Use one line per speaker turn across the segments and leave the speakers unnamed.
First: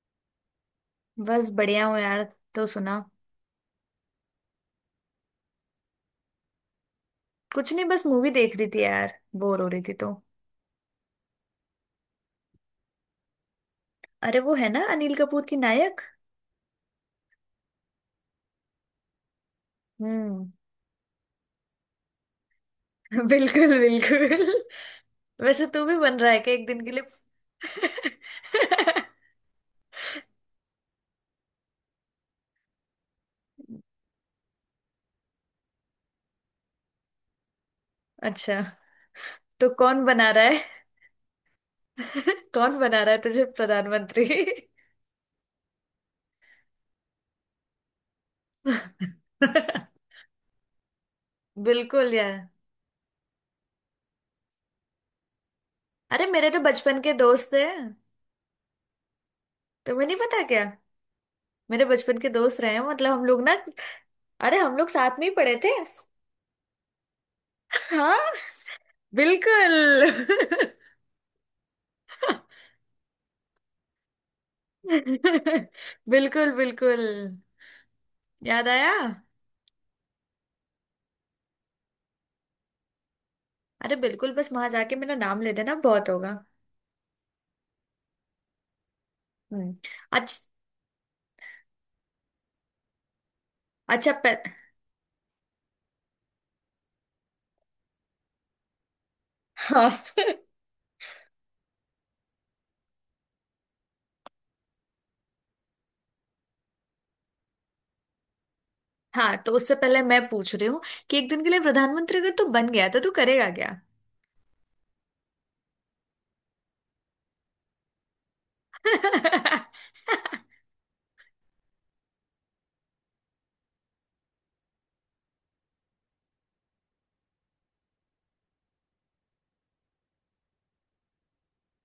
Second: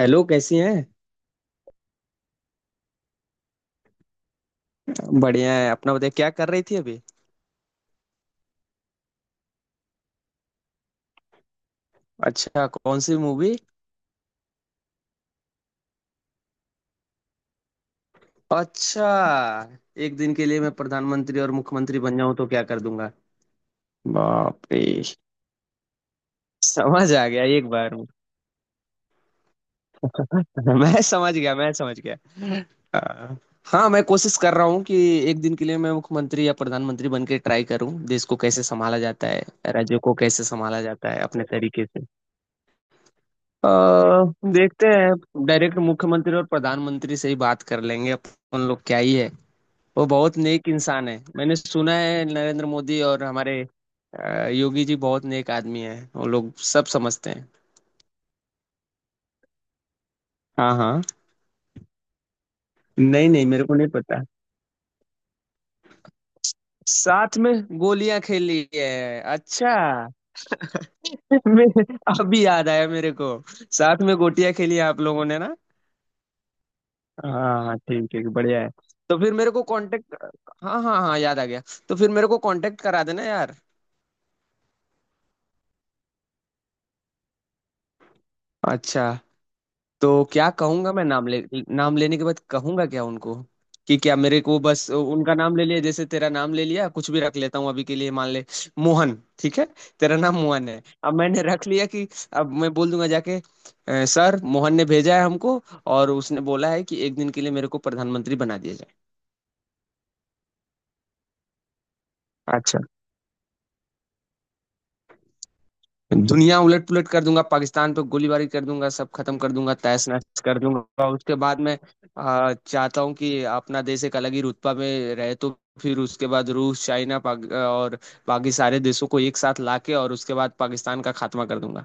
Hello, कैसी हैं।
बस बढ़िया हूँ यार। तो सुना।
बढ़िया है। अपना बताइए, क्या कर रही थी अभी।
कुछ नहीं, बस मूवी देख रही थी यार। बोर हो रही थी तो।
अच्छा, कौन सी मूवी।
अरे वो है ना, अनिल कपूर की नायक।
अच्छा। एक दिन के
हम्म।
लिए मैं प्रधानमंत्री और मुख्यमंत्री बन जाऊं तो क्या कर दूंगा।
बिल्कुल बिल्कुल।
बाप रे।
वैसे तू भी बन रहा है क्या एक दिन के लिए?
समझ आ गया एक बार में। मैं समझ गया, मैं समझ गया। हाँ। हाँ, मैं कोशिश कर रहा हूँ कि एक दिन के लिए मैं मुख्यमंत्री या प्रधानमंत्री बन के ट्राई करूँ, देश को
अच्छा,
कैसे संभाला जाता है,
तो
राज्यों
कौन
को
बना रहा
कैसे
है?
संभाला जाता है, अपने तरीके से।
कौन बना रहा है तुझे
अ,
प्रधानमंत्री?
देखते हैं, डायरेक्ट मुख्यमंत्री और प्रधानमंत्री से ही बात कर लेंगे अपन लोग, क्या ही है। वो बहुत नेक इंसान है, मैंने सुना
बिल्कुल
है,
यार।
नरेंद्र मोदी और हमारे योगी जी बहुत नेक आदमी है, वो
अरे मेरे
लोग
तो
सब
बचपन के
समझते हैं।
दोस्त हैं। तुम्हें नहीं पता क्या?
हाँ हाँ।
मेरे बचपन के दोस्त रहे हैं, मतलब हम
नहीं
लोग
नहीं,
ना।
मेरे को नहीं पता।
अरे हम लोग साथ में ही पढ़े थे।
साथ में
हाँ,
गोलियां खेली है,
बिल्कुल।
अच्छा। मैं- अभी याद आया मेरे को, साथ में गोटियां खेली है आप लोगों ने ना।
बिल्कुल बिल्कुल,
हाँ हाँ, ठीक ठीक, बढ़िया
याद
है।
आया।
तो फिर मेरे को कांटेक्ट। हाँ हाँ हाँ, याद आ गया। तो फिर मेरे को कांटेक्ट करा देना यार।
अरे बिल्कुल, बस वहां जाके मेरा नाम ले देना, बहुत होगा।
अच्छा।
हम्म।
तो
अच्छा।
क्या कहूंगा मैं, नाम ले। नाम लेने के बाद कहूंगा क्या उनको। कि
अच्छा
क्या, मेरे
पह,
को बस उनका नाम ले लिया, जैसे तेरा नाम ले लिया, कुछ भी रख लेता हूँ अभी के लिए, मान ले। मोहन। ठीक है।
हाँ।
तेरा नाम मोहन है, अब मैंने रख लिया कि अब मैं बोल दूंगा जाके, सर, मोहन ने भेजा है हमको, और उसने बोला है कि एक दिन के लिए मेरे को प्रधानमंत्री बना दिया जाए।
हाँ, तो उससे पहले मैं पूछ रही हूँ कि एक दिन के लिए प्रधानमंत्री अगर तू बन
अच्छा।
गया तो तू करेगा क्या?
दुनिया उलट पुलट कर दूंगा, पाकिस्तान पे गोलीबारी कर दूंगा, सब खत्म कर दूंगा, तहस नहस कर दूंगा, उसके बाद मैं चाहता हूँ कि अपना देश एक अलग ही रुतबा में रहे, तो फिर उसके बाद रूस, चाइना, और बाकी सारे देशों को एक साथ लाके, और उसके बाद पाकिस्तान का खात्मा कर दूंगा।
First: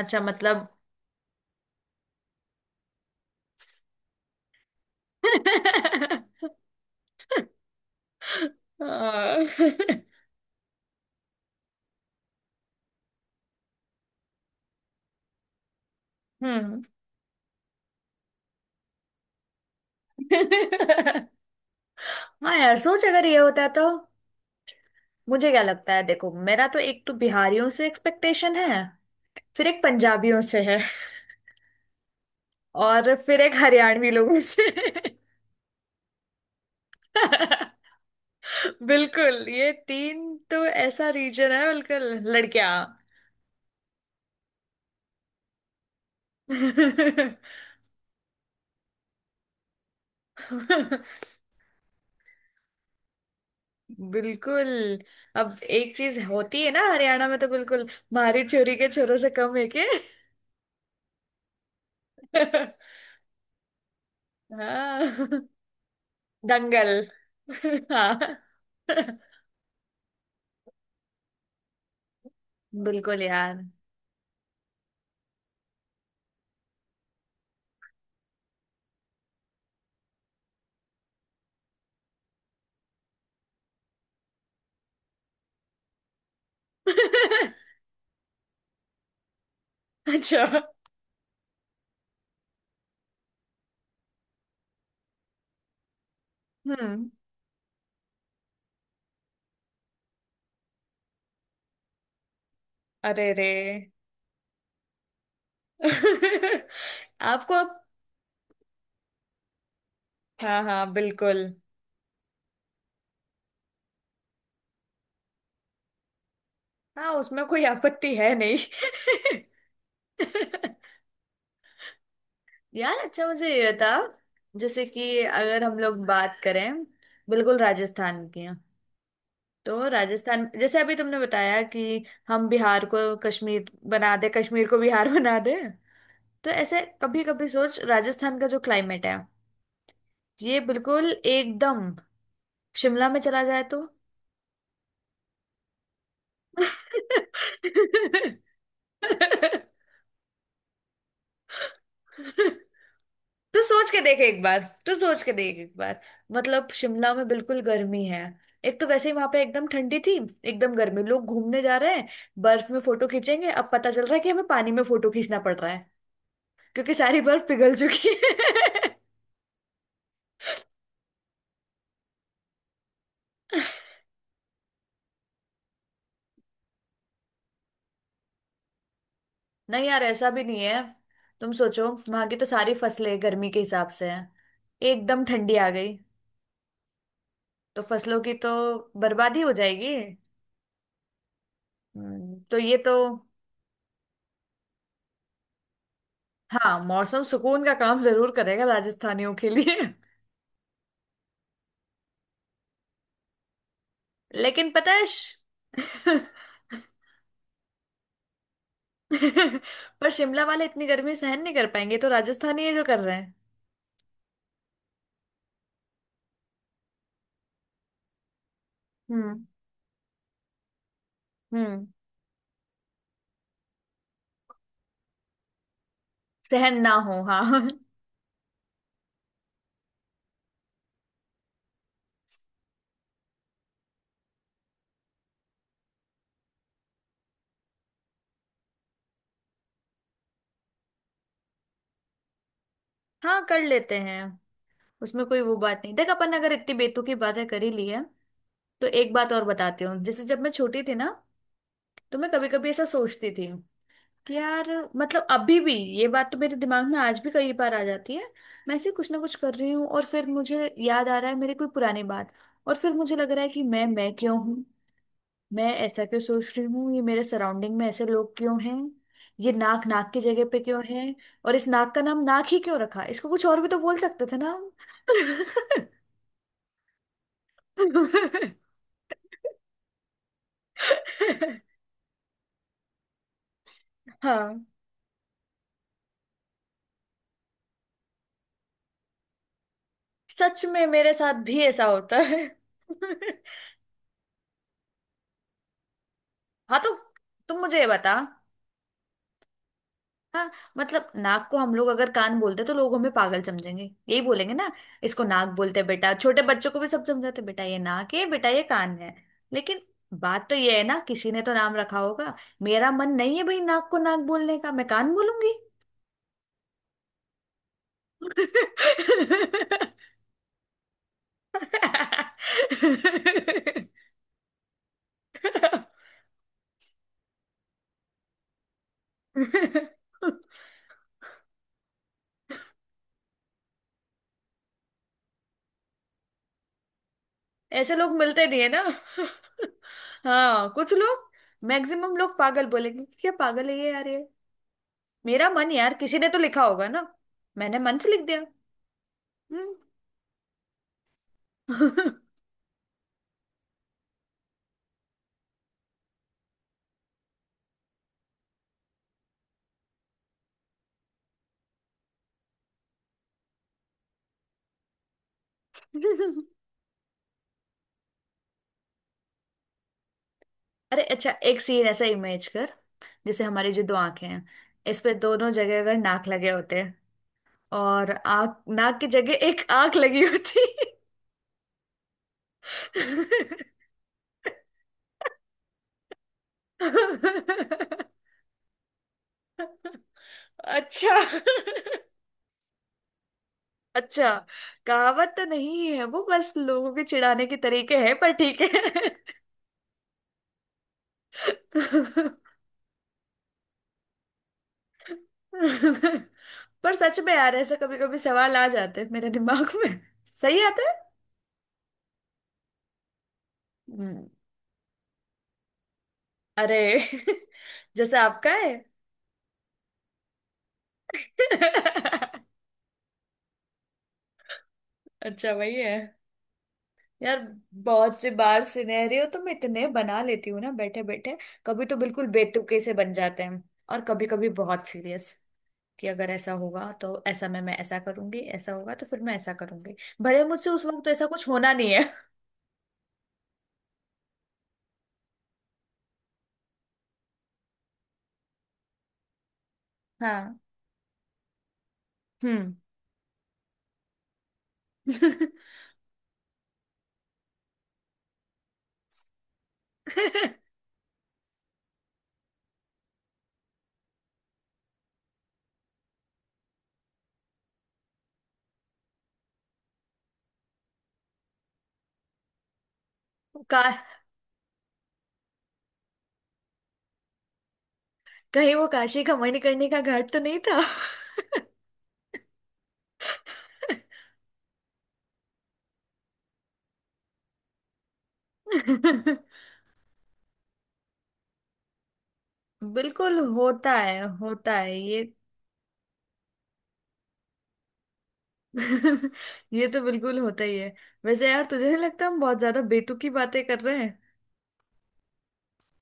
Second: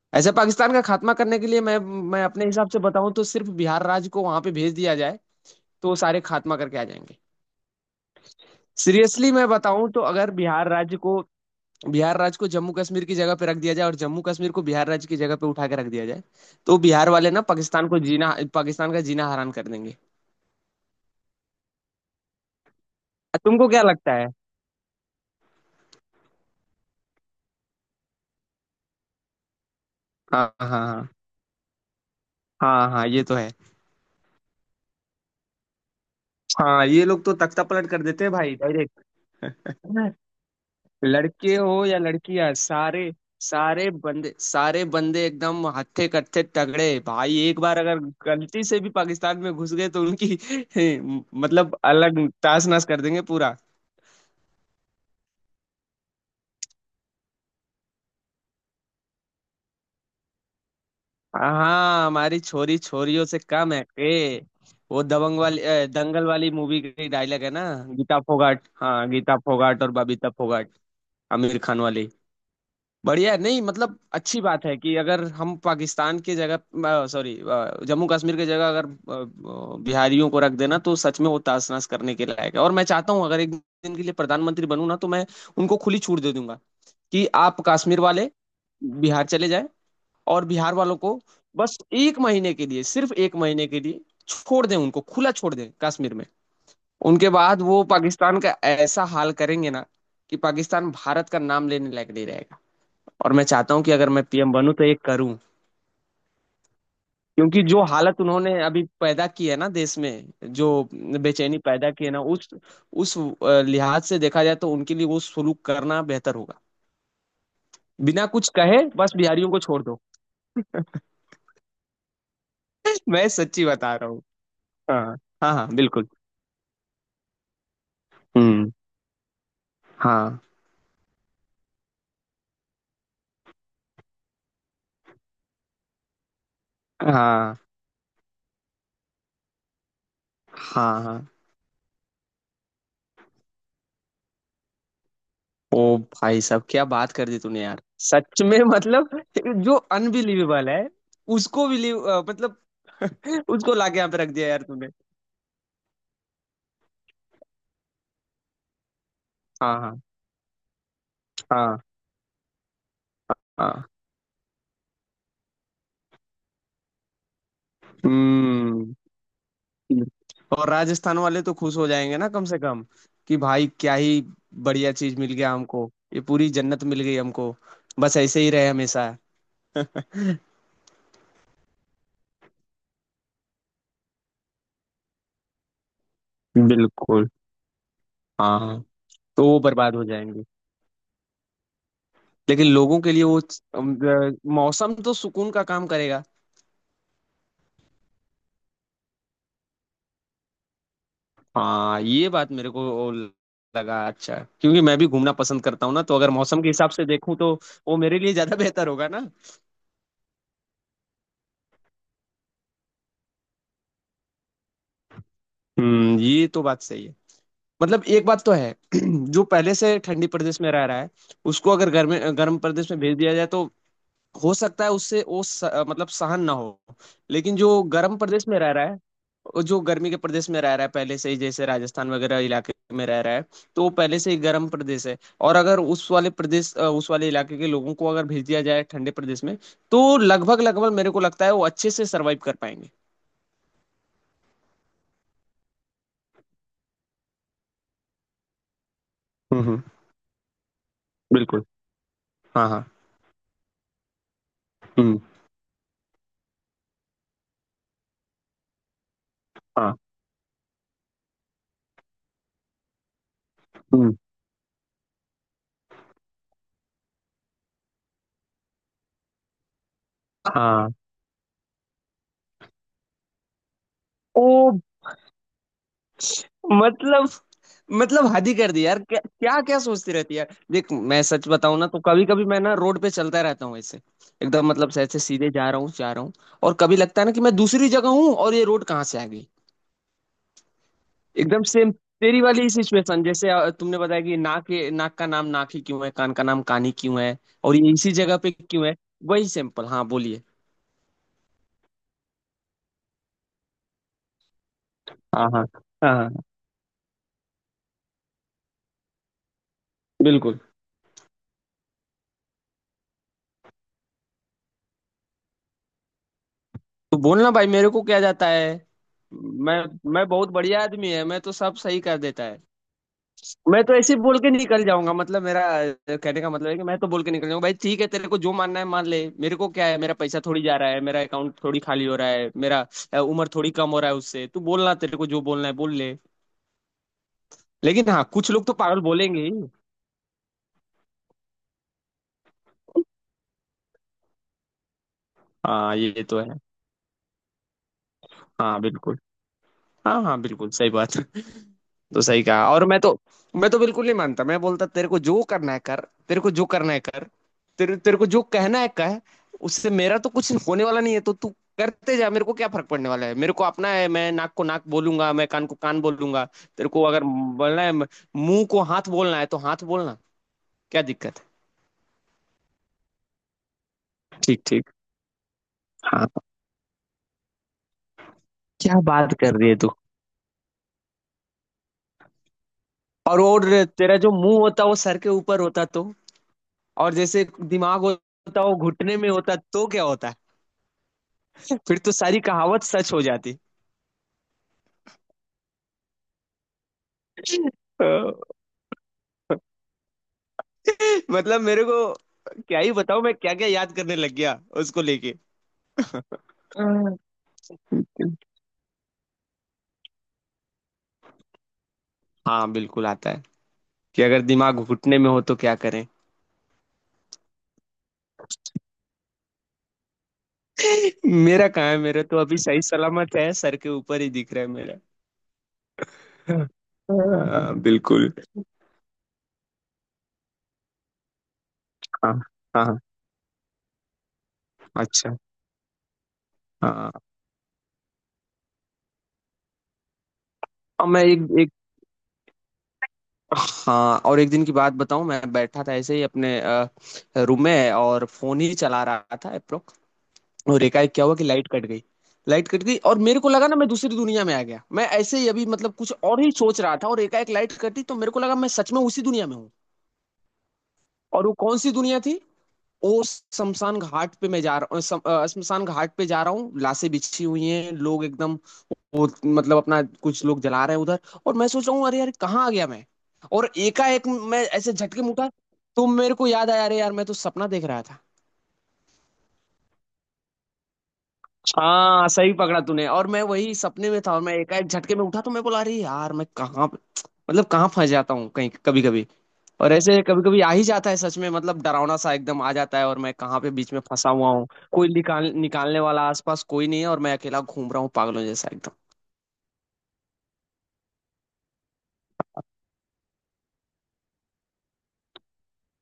अच्छा
ऐसे
मतलब।
पाकिस्तान का खात्मा करने के लिए मैं अपने हिसाब से बताऊं तो सिर्फ बिहार राज्य को वहां पे भेज दिया जाए, तो वो सारे खात्मा करके आ जाएंगे। सीरियसली
हाँ।
मैं बताऊं तो, अगर बिहार राज्य को जम्मू कश्मीर की जगह पे रख दिया जाए, और जम्मू कश्मीर को बिहार राज्य की जगह पे उठा के रख दिया जाए, तो
हम्म।
बिहार वाले ना पाकिस्तान का जीना हराम कर देंगे।
हाँ यार, सोच अगर ये होता
तुमको क्या
तो।
लगता है?
मुझे क्या लगता है, देखो मेरा तो एक तो बिहारियों से एक्सपेक्टेशन है। फिर एक पंजाबियों
हाँ
से
हाँ
है।
हाँ। हाँ हाँ,
और
ये तो
फिर
है।
एक हरियाणवी लोगों से।
हाँ, ये लोग तो तख्ता पलट कर देते हैं भाई,
बिल्कुल ये
डायरेक्ट।
तीन, तो ऐसा रीजन
लड़के
है
हो या
बिल्कुल।
लड़कियां,
लड़कियां।
सारे सारे बंदे एकदम हत्थे कत्थे तगड़े भाई, एक बार अगर गलती से भी पाकिस्तान में घुस गए तो उनकी मतलब, अलग ताश नश कर देंगे पूरा।
बिल्कुल। अब एक चीज होती है ना हरियाणा में तो, बिल्कुल मारी छोरी के छोरों से कम है के।
हाँ, हमारी छोरी छोरियों से कम है ए। वो
हाँ।
दंगल वाली मूवी
दंगल।
की डायलॉग है ना। गीता
हाँ
फोगाट, हाँ, गीता फोगाट और बबीता फोगाट। आमिर खान वाली।
बिल्कुल
बढ़िया है,
यार।
नहीं मतलब अच्छी बात है कि अगर हम पाकिस्तान की जगह, सॉरी, जम्मू कश्मीर की जगह अगर बिहारियों को रख देना तो सच में वो तासनस करने के लायक है। और मैं चाहता हूँ अगर एक दिन के लिए प्रधानमंत्री बनूं ना, तो मैं उनको खुली छूट दे दूंगा कि आप कश्मीर वाले बिहार चले जाए, और
अच्छा।
बिहार वालों को बस एक महीने के लिए, सिर्फ एक महीने के लिए छोड़ दें, उनको खुला छोड़ दें कश्मीर में।
हम्म।
उनके बाद वो पाकिस्तान का ऐसा हाल करेंगे ना कि पाकिस्तान भारत का नाम लेने लायक नहीं रहेगा।
अरे
और मैं
रे।
चाहता हूं कि अगर मैं पीएम बनूं तो ये करूं।
आपको
क्योंकि
अब।
जो हालत उन्होंने अभी पैदा की है ना देश में,
हाँ
जो
हाँ बिल्कुल।
बेचैनी पैदा की है ना, उस लिहाज से देखा जाए तो उनके लिए वो सुलूक करना बेहतर होगा।
हाँ, उसमें कोई आपत्ति
बिना
है
कुछ
नहीं।
कहे, बस बिहारियों को छोड़ दो।
यार अच्छा,
मैं
मुझे
सच्ची
ये था,
बता रहा हूँ।
जैसे
हाँ।
कि
हाँ
अगर
हाँ,
हम लोग
बिल्कुल।
बात करें बिल्कुल राजस्थान की, हाँ।
हम्म।
तो
हाँ।
राजस्थान, जैसे अभी तुमने बताया कि हम बिहार को कश्मीर बना दे, कश्मीर को बिहार बना दे। तो ऐसे कभी कभी
हाँ
सोच, राजस्थान का जो क्लाइमेट है ये
हाँ
बिल्कुल
हाँ।
एकदम शिमला में चला जाए तो।
ओ भाई साहब, क्या बात कर दी तूने यार। सच में मतलब, जो अनबिलीवेबल है, उसको बिलीव मतलब,
तू
उसको
सोच
लाके
के
यहाँ पे
देख
रख
एक
दिया
बार।
यार तूने।
तू सोच के देख एक बार। मतलब शिमला में बिल्कुल गर्मी है, एक तो वैसे ही वहां पे एकदम
हाँ
ठंडी
हाँ।
थी। एकदम गर्मी, लोग घूमने जा
हाँ।
रहे हैं, बर्फ में फोटो खींचेंगे, अब
हाँ।
पता चल रहा है कि हमें पानी में फोटो खींचना पड़ रहा है, क्योंकि सारी बर्फ पिघल चुकी है।
हम्म। और राजस्थान वाले तो खुश हो जाएंगे ना कम से कम, कि भाई क्या ही बढ़िया चीज मिल गया हमको, ये पूरी जन्नत मिल गई हमको। बस ऐसे ही रहे हमेशा।
नहीं यार, ऐसा भी नहीं है। तुम सोचो वहां की तो सारी फसलें गर्मी के हिसाब से हैं, एकदम ठंडी आ गई,
बिल्कुल।
तो फसलों की तो
हाँ।
बर्बादी
तो
हो
वो
जाएगी।
बर्बाद हो जाएंगे।
तो
लेकिन
ये तो।
लोगों के लिए वो अम, मौसम तो सुकून का काम करेगा।
हाँ, मौसम सुकून का काम जरूर करेगा राजस्थानियों के लिए।
हाँ, ये बात मेरे को लगा अच्छा,
लेकिन
क्योंकि
पता
मैं
है
भी घूमना पसंद करता हूँ ना, तो अगर मौसम के हिसाब से देखूं तो वो मेरे लिए ज्यादा बेहतर होगा ना।
पर शिमला वाले इतनी गर्मी सहन नहीं कर पाएंगे, तो राजस्थानी ये जो कर रहे हैं।
हम्म, ये तो बात सही है। मतलब एक बात तो है, जो
हम्म
पहले से ठंडी प्रदेश में रह रहा है, उसको
हम्म
अगर गर्म गर्म प्रदेश में भेज दिया जाए तो हो सकता है उससे वो मतलब सहन ना हो।
सहन ना हो,
लेकिन
हाँ।
जो गर्म प्रदेश में रह रहा है, और जो गर्मी के प्रदेश में रह रहा है पहले से ही, जैसे राजस्थान वगैरह इलाके में रह रहा है, तो वो पहले से ही गर्म प्रदेश है। और अगर उस वाले इलाके के लोगों को अगर भेज दिया जाए ठंडे प्रदेश में, तो लगभग लगभग मेरे को लगता है वो अच्छे से सरवाइव कर पाएंगे।
हाँ, कर लेते हैं। उसमें कोई वो बात नहीं। देख, अपन अगर इतनी बेतुकी बातें कर ही ली है तो एक बात और
हम्म। हम्म।
बताती हूँ। जैसे जब मैं छोटी थी ना,
बिल्कुल।
तो मैं कभी
हाँ
कभी ऐसा
हाँ।
सोचती थी यार,
हम्म।
मतलब अभी भी ये बात तो मेरे दिमाग में आज भी कई बार आ जाती है। मैं ऐसे कुछ ना कुछ कर रही हूँ
हाँ।
और फिर मुझे याद आ रहा है मेरी कोई पुरानी बात, और फिर मुझे लग रहा है कि मैं
हम्म।
क्यों हूँ। मैं ऐसा क्यों सोच रही हूँ, ये मेरे सराउंडिंग में ऐसे लोग क्यों हैं, ये नाक नाक की जगह पे क्यों
हाँ।
है, और इस नाक का नाम नाक ही क्यों रखा, इसको कुछ और भी तो बोल सकते थे
ओ।
ना हम।
मतलब मतलब, हद ही कर दी यार, क्या क्या क्या सोचती रहती है यार। देख, मैं सच बताऊं ना तो कभी कभी मैं ना रोड पे चलता रहता हूँ ऐसे,
हाँ,
एकदम मतलब से ऐसे सीधे जा रहा हूँ जा रहा हूँ, और कभी लगता है ना कि मैं दूसरी जगह हूँ और ये रोड कहाँ से आ गई।
सच में मेरे साथ भी
एकदम
ऐसा
सेम।
होता है।
तेरी वाली ही सिचुएशन, जैसे तुमने बताया कि नाक का नाम नाक ही क्यों है, कान का नाम
हाँ
कान ही
तो
क्यों है,
तुम
और
मुझे ये
ये इसी
बता।
जगह पे क्यों है। वही सिंपल, हाँ बोलिए।
हाँ, मतलब नाक को हम लोग अगर कान बोलते तो लोग हमें पागल समझेंगे, यही बोलेंगे ना। इसको नाक
हाँ हाँ
बोलते हैं बेटा,
हाँ। हाँ,
छोटे बच्चों को भी सब समझाते हैं, बेटा ये नाक है, बेटा ये कान है। लेकिन बात तो
बिल्कुल।
ये है ना, किसी ने तो नाम रखा होगा। मेरा मन नहीं है भाई नाक को नाक बोलने का, मैं कान बोलूंगी।
तो बोलना भाई, मेरे को क्या जाता है। मैं मैं बहुत बढ़िया आदमी है, मैं तो सब सही कर देता है। मैं तो ऐसे बोल के निकल जाऊंगा, मतलब मेरा कहने का मतलब है कि मैं तो बोल के निकल जाऊंगा, भाई ठीक है, तेरे को जो मानना है मान ले, मेरे को क्या है, मेरा पैसा थोड़ी जा रहा है, मेरा अकाउंट थोड़ी खाली हो रहा है, मेरा उम्र थोड़ी कम हो रहा है उससे, तू बोलना, तेरे को जो बोलना है बोल ले।
ऐसे
लेकिन
लोग
हाँ,
मिलते
कुछ
नहीं
लोग
है
तो
ना।
पागल बोलेंगे ही।
हाँ कुछ लोग, मैक्सिमम लोग पागल बोलेंगे, क्या पागल है ये यार ये। मेरा मन यार,
हाँ,
किसी
ये
ने तो
तो है।
लिखा होगा ना, मैंने मन से लिख दिया।
हाँ बिल्कुल।
हम्म।
हाँ हाँ, बिल्कुल सही बात। तो सही कहा। और मैं तो, मैं तो बिल्कुल नहीं मानता, मैं बोलता तेरे को जो करना है कर, तेरे को जो करना है कर, तेरे तेरे को जो कहना है कह, उससे मेरा तो कुछ होने वाला नहीं है, तो तू करते जा, मेरे को क्या फर्क पड़ने वाला है, मेरे को अपना है, मैं नाक को नाक बोलूंगा, मैं कान को कान बोलूंगा। तेरे को अगर बोलना है मुंह को हाथ बोलना है तो हाथ बोलना।
अरे
क्या
अच्छा,
दिक्कत है?
एक सीन ऐसा इमेज कर, जैसे हमारी जो दो आंखें हैं,
ठीक ठीक।
इस पे दोनों जगह अगर
हाँ,
नाक लगे होते हैं, और आंख नाक
क्या
की
बात
जगह
कर
एक
रही है तू।
आंख लगी होती।
और तेरा जो मुंह होता वो सर के ऊपर होता तो, और जैसे दिमाग होता वो घुटने में होता, तो क्या होता।
अच्छा।
फिर तो सारी कहावत सच हो जाती।
अच्छा, कहावत तो नहीं है वो, बस लोगों के चिढ़ाने के तरीके
अ,
हैं, पर ठीक
मतलब मेरे को
है।
क्या ही बताऊं, मैं क्या क्या याद करने लग गया उसको लेके।
पर
हम्म।
सच में यार, ऐसा कभी कभी सवाल आ जाते हैं मेरे दिमाग में। सही आता है।
हाँ बिल्कुल आता है, कि
हम्म।
अगर दिमाग घुटने में हो तो क्या करें।
अरे। जैसे आपका है।
मेरा कहाँ है, मेरा तो अभी सही सलामत है, सर के ऊपर ही दिख रहा है मेरा।
अच्छा, वही है यार।
हाँ
बहुत सी
बिल्कुल।
बार सिनेरियो तो मैं इतने बना लेती हूँ ना, बैठे बैठे कभी तो बिल्कुल
हाँ
बेतुके
हाँ
से
हाँ,
बन जाते हैं, और कभी कभी बहुत सीरियस,
अच्छा,
कि अगर ऐसा होगा
हाँ।
तो ऐसा, मैं ऐसा करूंगी, ऐसा होगा तो फिर मैं ऐसा करूंगी, भले मुझसे उस
और
वक्त
मैं
ऐसा कुछ
एक
होना नहीं है।
हाँ, और एक दिन की बात बताऊं, मैं बैठा था ऐसे ही अपने रूम में और फोन ही चला रहा था एप्रो,
हाँ।
और एकाएक क्या हुआ कि लाइट कट गई। लाइट
हम्म।
कट गई और मेरे को लगा ना मैं दूसरी दुनिया में आ गया, मैं ऐसे ही अभी मतलब कुछ और ही सोच रहा था, और एकाएक लाइट कटी तो मेरे को लगा मैं सच में उसी दुनिया में हूँ। और वो कौन सी दुनिया थी। वो शमशान घाट पे मैं जा रहा हूँ, शमशान घाट पे जा रहा हूँ, लाशें बिछी हुई हैं, लोग एकदम, वो मतलब अपना, कुछ लोग जला रहे हैं उधर, और मैं सोच रहा हूँ, अरे यार कहाँ आ गया मैं। और
का।
एकाएक मैं ऐसे झटके में उठा, तो मेरे को याद आया, अरे यार, मैं तो सपना देख रहा था।
कहीं वो काशी का मणिकर्णिका का घाट तो नहीं था?
हाँ, सही पकड़ा तूने, और मैं वही सपने में था, और मैं एकाएक झटके में उठा तो मैं बोला, अरे यार, मैं कहाँ, मतलब कहाँ फंस जाता हूँ कहीं कभी कभी। और ऐसे कभी कभी आ ही जाता है सच में, मतलब डरावना सा एकदम आ जाता है, और मैं
बिल्कुल
कहाँ पे
होता
बीच में
है,
फंसा हुआ हूँ।
होता है
कोई
ये।
निकालने वाला आसपास कोई नहीं है, और मैं अकेला घूम रहा हूँ पागलों जैसा एकदम।
ये तो बिल्कुल होता ही है। वैसे यार तुझे नहीं लगता हम बहुत ज्यादा बेतुकी बातें कर रहे हैं?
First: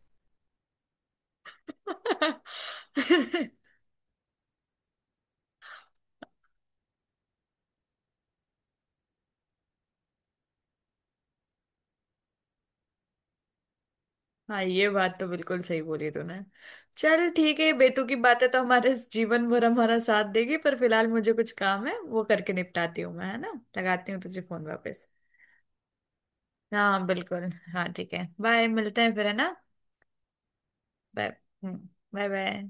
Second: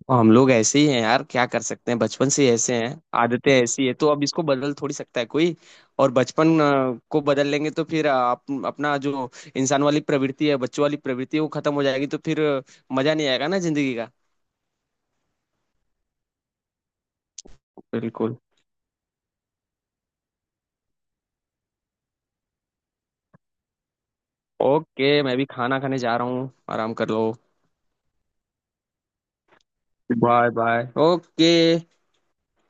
और हम लोग ऐसे ही हैं यार, क्या कर सकते हैं, बचपन से ही ऐसे हैं। आदतें ऐसी है तो अब इसको बदल थोड़ी सकता है कोई। और बचपन को बदल लेंगे तो फिर आप अपना जो इंसान वाली प्रवृत्ति है, बच्चों वाली प्रवृत्ति है, वो खत्म हो जाएगी तो फिर मजा नहीं आएगा ना जिंदगी का।
हाँ, ये बात तो बिल्कुल सही बोली तूने। चल ठीक है, बेतुकी
बिल्कुल।
बातें तो हमारे इस जीवन भर हमारा साथ देगी, पर फिलहाल मुझे कुछ काम है, वो करके निपटाती हूँ मैं, है ना, लगाती हूँ तुझे फोन वापस।
ओके, मैं भी खाना खाने जा रहा हूँ, आराम
हाँ
कर लो।
बिल्कुल। हाँ ठीक है, बाय, मिलते हैं फिर, है ना।
Bye bye,
bye.
ओके।
हम्म। Bye bye.